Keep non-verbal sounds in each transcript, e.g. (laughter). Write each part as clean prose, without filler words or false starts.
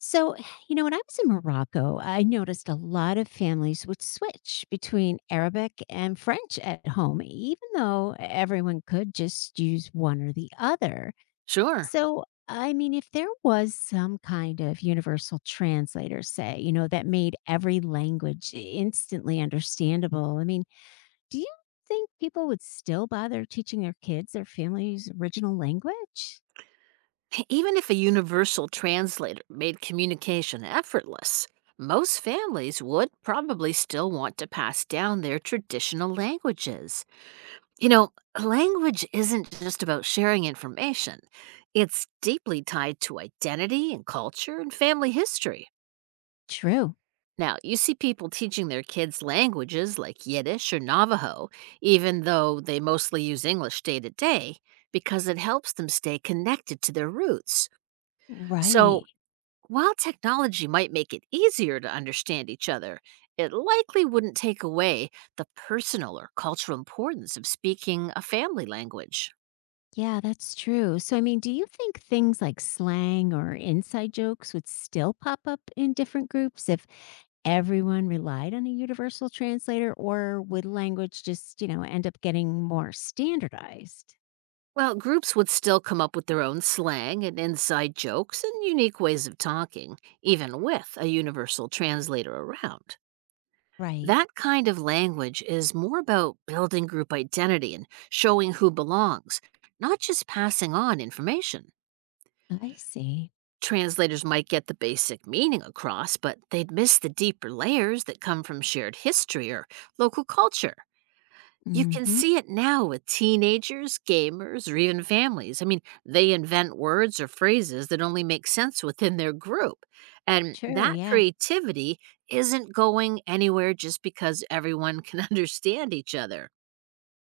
So, when I was in Morocco, I noticed a lot of families would switch between Arabic and French at home, even though everyone could just use one or the other. Sure. So, I mean, if there was some kind of universal translator, say, that made every language instantly understandable, I mean, do you think people would still bother teaching their kids their family's original language? Even if a universal translator made communication effortless, most families would probably still want to pass down their traditional languages. You know, language isn't just about sharing information, it's deeply tied to identity and culture and family history. True. Now, you see people teaching their kids languages like Yiddish or Navajo, even though they mostly use English day to day, because it helps them stay connected to their roots. Right. So, while technology might make it easier to understand each other, it likely wouldn't take away the personal or cultural importance of speaking a family language. Yeah, that's true. So, I mean, do you think things like slang or inside jokes would still pop up in different groups if everyone relied on a universal translator, or would language just, end up getting more standardized? Well, groups would still come up with their own slang and inside jokes and unique ways of talking, even with a universal translator around. Right. That kind of language is more about building group identity and showing who belongs, not just passing on information. I see. Translators might get the basic meaning across, but they'd miss the deeper layers that come from shared history or local culture. You can Hmm. see it now with teenagers, gamers, or even families. I mean, they invent words or phrases that only make sense within their group. And True. that Yeah. creativity isn't going anywhere just because everyone can (laughs) understand each other.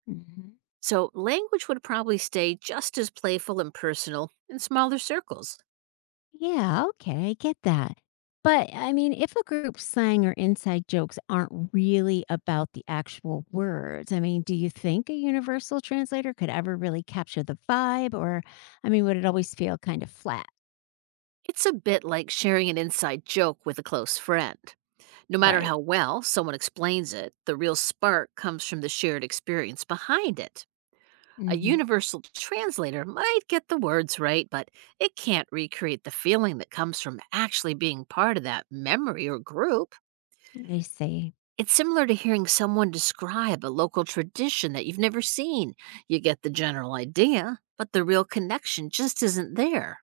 Hmm. So, language would probably stay just as playful and personal in smaller circles. Yeah, okay, I get that. But I mean, if a group slang or inside jokes aren't really about the actual words, I mean, do you think a universal translator could ever really capture the vibe? Or, I mean, would it always feel kind of flat? It's a bit like sharing an inside joke with a close friend. No matter Right. how well someone explains it, the real spark comes from the shared experience behind it. A Hmm. universal translator might get the words right, but it can't recreate the feeling that comes from actually being part of that memory or group. I see. It's similar to hearing someone describe a local tradition that you've never seen. You get the general idea, but the real connection just isn't there.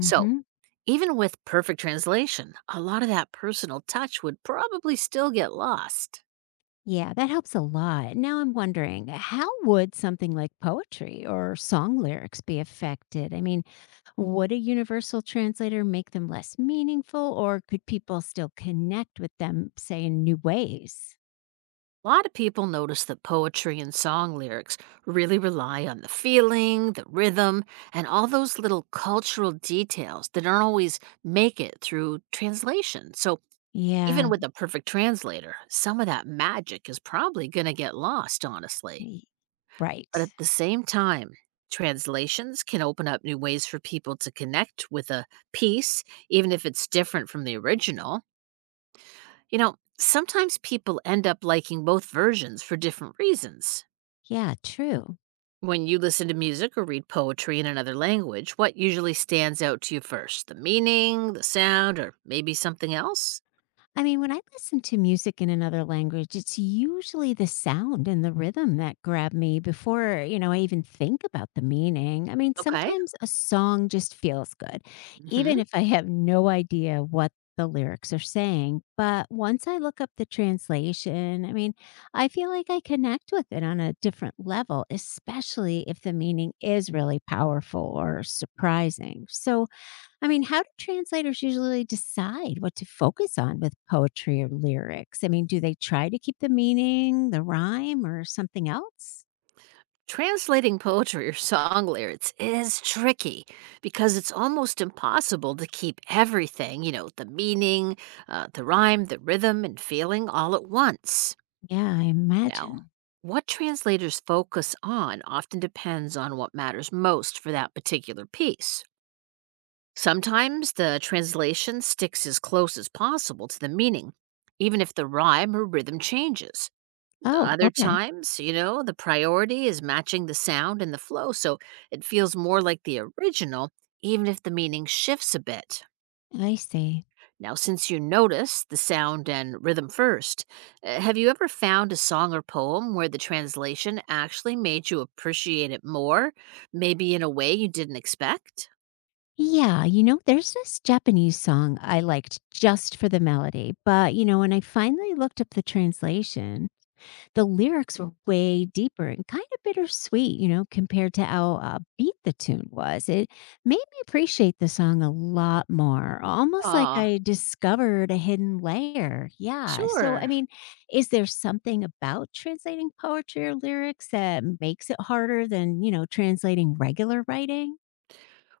So, Even with perfect translation, a lot of that personal touch would probably still get lost. Yeah, that helps a lot. Now I'm wondering, how would something like poetry or song lyrics be affected? I mean, would a universal translator make them less meaningful, or could people still connect with them, say, in new ways? A lot of people notice that poetry and song lyrics really rely on the feeling, the rhythm, and all those little cultural details that don't always make it through translation. So, even Yeah, with a perfect translator, some of that magic is probably going to get lost, honestly. y- But right. at the same time, translations can open up new ways for people to connect with a piece, even if it's different from the original. You know, sometimes people end up liking both versions for different reasons. Yeah, true. When you listen to music or read poetry in another language, what usually stands out to you first? The meaning, the sound, or maybe something else? I mean, when I listen to music in another language, it's usually the sound and the rhythm that grab me before, I even think about the meaning. I mean, Okay. sometimes a song just feels good, Hmm. even if I have no idea what the lyrics are saying. But once I look up the translation, I mean, I feel like I connect with it on a different level, especially if the meaning is really powerful or surprising. So, I mean, how do translators usually decide what to focus on with poetry or lyrics? I mean, do they try to keep the meaning, the rhyme, or something else? Translating poetry or song lyrics is tricky because it's almost impossible to keep everything, you know, the meaning, the rhyme, the rhythm, and feeling all at once. Yeah, I Now, imagine. what translators focus on often depends on what matters most for that particular piece. Sometimes the translation sticks as close as possible to the meaning, even if the rhyme or rhythm changes. Oh, Other okay. times, you know, the priority is matching the sound and the flow, so it feels more like the original, even if the meaning shifts a bit. I see. Now, since you notice the sound and rhythm first, have you ever found a song or poem where the translation actually made you appreciate it more, maybe in a way you didn't expect? Yeah, there's this Japanese song I liked just for the melody, but when I finally looked up the translation, the lyrics were way deeper and kind of bittersweet, compared to how upbeat the tune was. It made me appreciate the song a lot more, almost like Ah, I discovered a hidden layer. Yeah. So, I sure. mean, is there something about translating poetry or lyrics that makes it harder than, translating regular writing?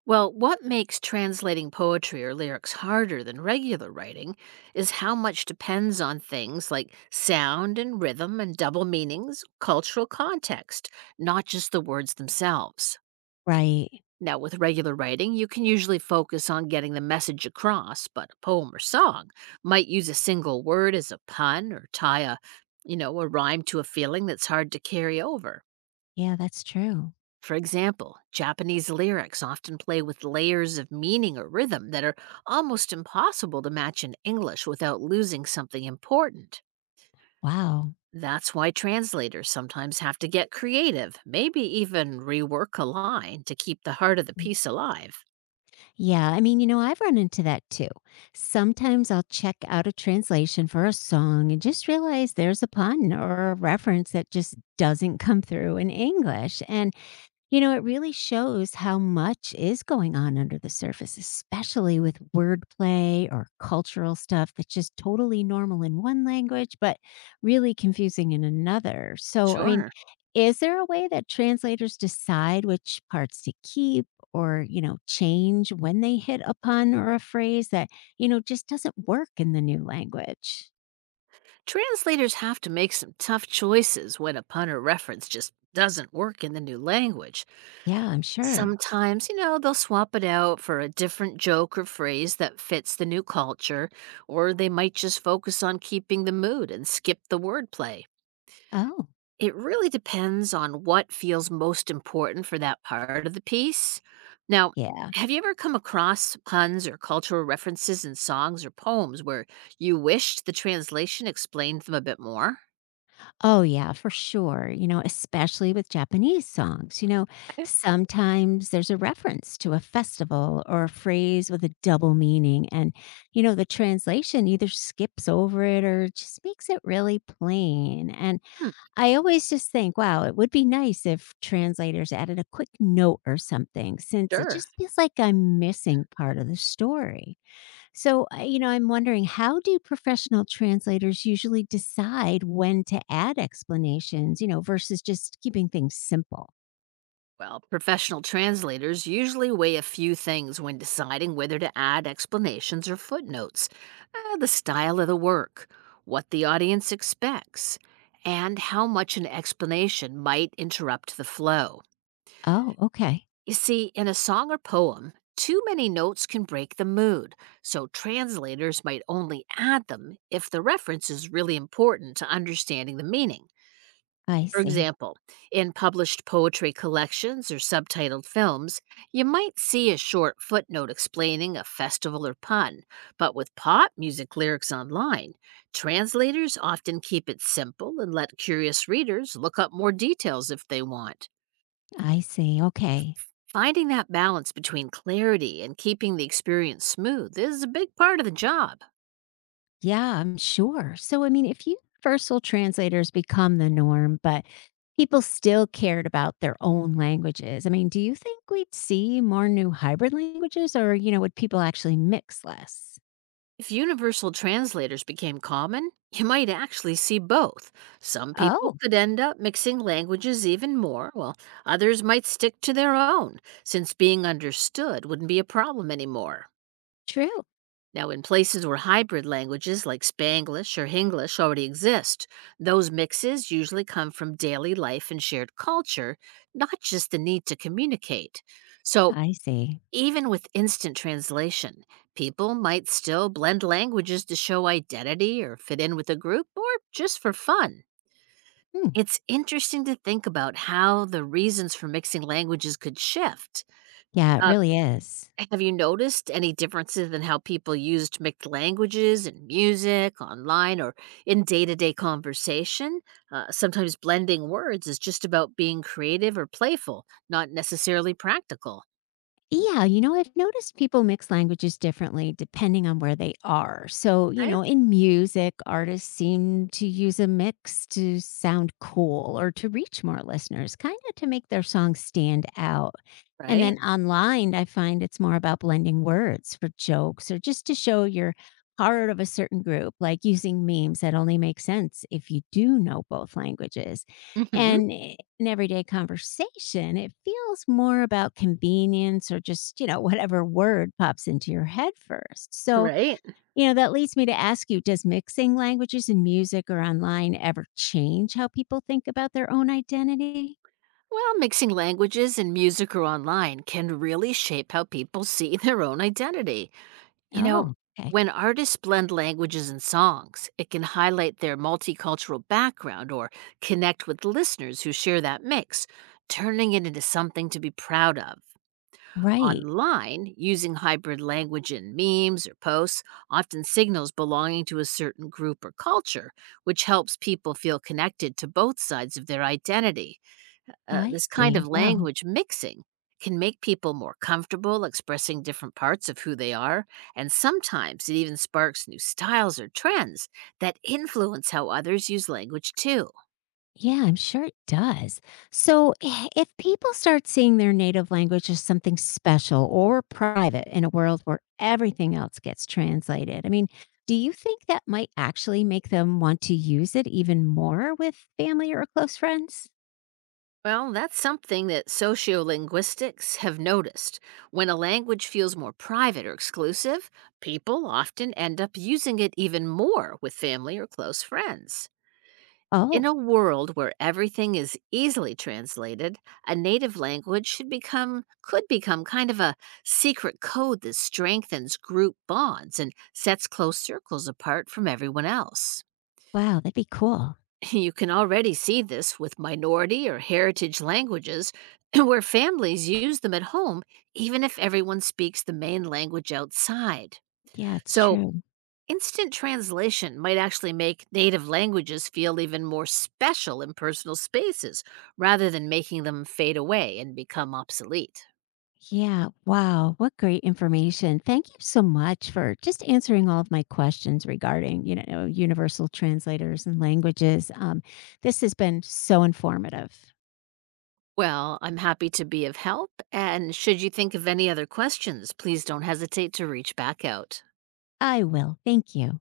Well, what makes translating poetry or lyrics harder than regular writing is how much depends on things like sound and rhythm and double meanings, cultural context, not just the words themselves. Right. Now, with regular writing, you can usually focus on getting the message across, but a poem or song might use a single word as a pun or tie a, you know, a rhyme to a feeling that's hard to carry over. Yeah, that's true. For example, Japanese lyrics often play with layers of meaning or rhythm that are almost impossible to match in English without losing something important. Wow. That's why translators sometimes have to get creative, maybe even rework a line to keep the heart of the piece alive. Yeah, I mean, I've run into that too. Sometimes I'll check out a translation for a song and just realize there's a pun or a reference that just doesn't come through in English. And it really shows how much is going on under the surface, especially with wordplay or cultural stuff that's just totally normal in one language, but really confusing in another. So, I mean, Sure. is there a way that translators decide which parts to keep or, change when they hit a pun or a phrase that, just doesn't work in the new language? Translators have to make some tough choices when a pun or reference just doesn't work in the new language. Yeah, I'm sure. Sometimes, you know, they'll swap it out for a different joke or phrase that fits the new culture, or they might just focus on keeping the mood and skip the wordplay. Oh, It really depends on what feels most important for that part of the piece. Now, yeah. have you ever come across puns or cultural references in songs or poems where you wished the translation explained them a bit more? Oh, yeah, for sure. Especially with Japanese songs. You know, Okay. sometimes there's a reference to a festival or a phrase with a double meaning. And, the translation either skips over it or just makes it really plain. And Hmm, I always just think, wow, it would be nice if translators added a quick note or something, since it sure. just feels like I'm missing part of the story. So, I'm wondering how do professional translators usually decide when to add explanations, versus just keeping things simple? Well, professional translators usually weigh a few things when deciding whether to add explanations or footnotes. The style of the work, what the audience expects, and how much an explanation might interrupt the flow. Oh, okay. You see, in a song or poem, too many notes can break the mood, so translators might only add them if the reference is really important to understanding the meaning. I For see. example, in published poetry collections or subtitled films, you might see a short footnote explaining a festival or pun, but with pop music lyrics online, translators often keep it simple and let curious readers look up more details if they want. I see. Okay. Finding that balance between clarity and keeping the experience smooth is a big part of the job. Yeah, I'm sure. So, I mean, if universal translators become the norm, but people still cared about their own languages, I mean, do you think we'd see more new hybrid languages or, would people actually mix less? If universal translators became common, you might actually see both. Some people Oh, could end up mixing languages even more, while others might stick to their own, since being understood wouldn't be a problem anymore. true. Now, in places where hybrid languages like Spanglish or Hinglish already exist, those mixes usually come from daily life and shared culture, not just the need to communicate. So, I see. even with instant translation, people might still blend languages to show identity or fit in with a group or just for fun. Hmm. It's interesting to think about how the reasons for mixing languages could shift. Yeah, it Uh, really is. have you noticed any differences in how people used mixed languages in music, online, or in day to day conversation? Sometimes blending words is just about being creative or playful, not necessarily practical. Yeah, I've noticed people mix languages differently depending on where they are. So, Right? In music, artists seem to use a mix to sound cool or to reach more listeners, kind of to make their songs stand out. And Right? then online, I find it's more about blending words for jokes or just to show you're part of a certain group, like using memes that only make sense if you do know both languages. Hmm. And in everyday conversation, it feels more about convenience or just, (laughs) whatever word pops into your head first. So, Right? That leads me to ask you. Does mixing languages in music or online ever change how people think about their own identity? Well, mixing languages and music or online can really shape how people (laughs) see their own identity. You know, Oh, okay. when artists blend languages and songs, it can highlight their multicultural background or connect with listeners who share that mix, turning it into something to be proud of. Right. Online, using hybrid language in memes or posts often signals belonging to a certain group or culture, which helps people feel connected to both sides of their identity. I This kind see. of Wow. language mixing can make people more comfortable expressing different parts of who they are, and sometimes it even sparks new styles or trends that influence how others use language too. Yeah, I'm sure it does. So, if people start seeing their native language as something special or private in a world where everything else gets translated, I mean, do you think that might actually make them want to use it even more with family or close friends? Well, that's something that sociolinguistics have noticed. When a language feels more private or exclusive, people often end up using it even more with family or close friends. In Oh, a world where everything is easily translated, a native language should become could become kind of a secret code that strengthens group bonds and sets close circles apart from everyone else. wow, that'd be cool. (laughs) You can already see this with minority or heritage languages (clears throat) where families use them at home even if everyone speaks the main language outside. Yeah, it's So, true. instant translation might actually make native languages feel even more special in personal spaces rather than making them fade away and become obsolete. Yeah. Wow. What great information. Thank you so much for just answering all of my questions regarding, universal translators and languages. This has been so informative. Well, I'm happy to be of help, and should you think of any other questions, please don't hesitate to reach back out. I will. Thank you.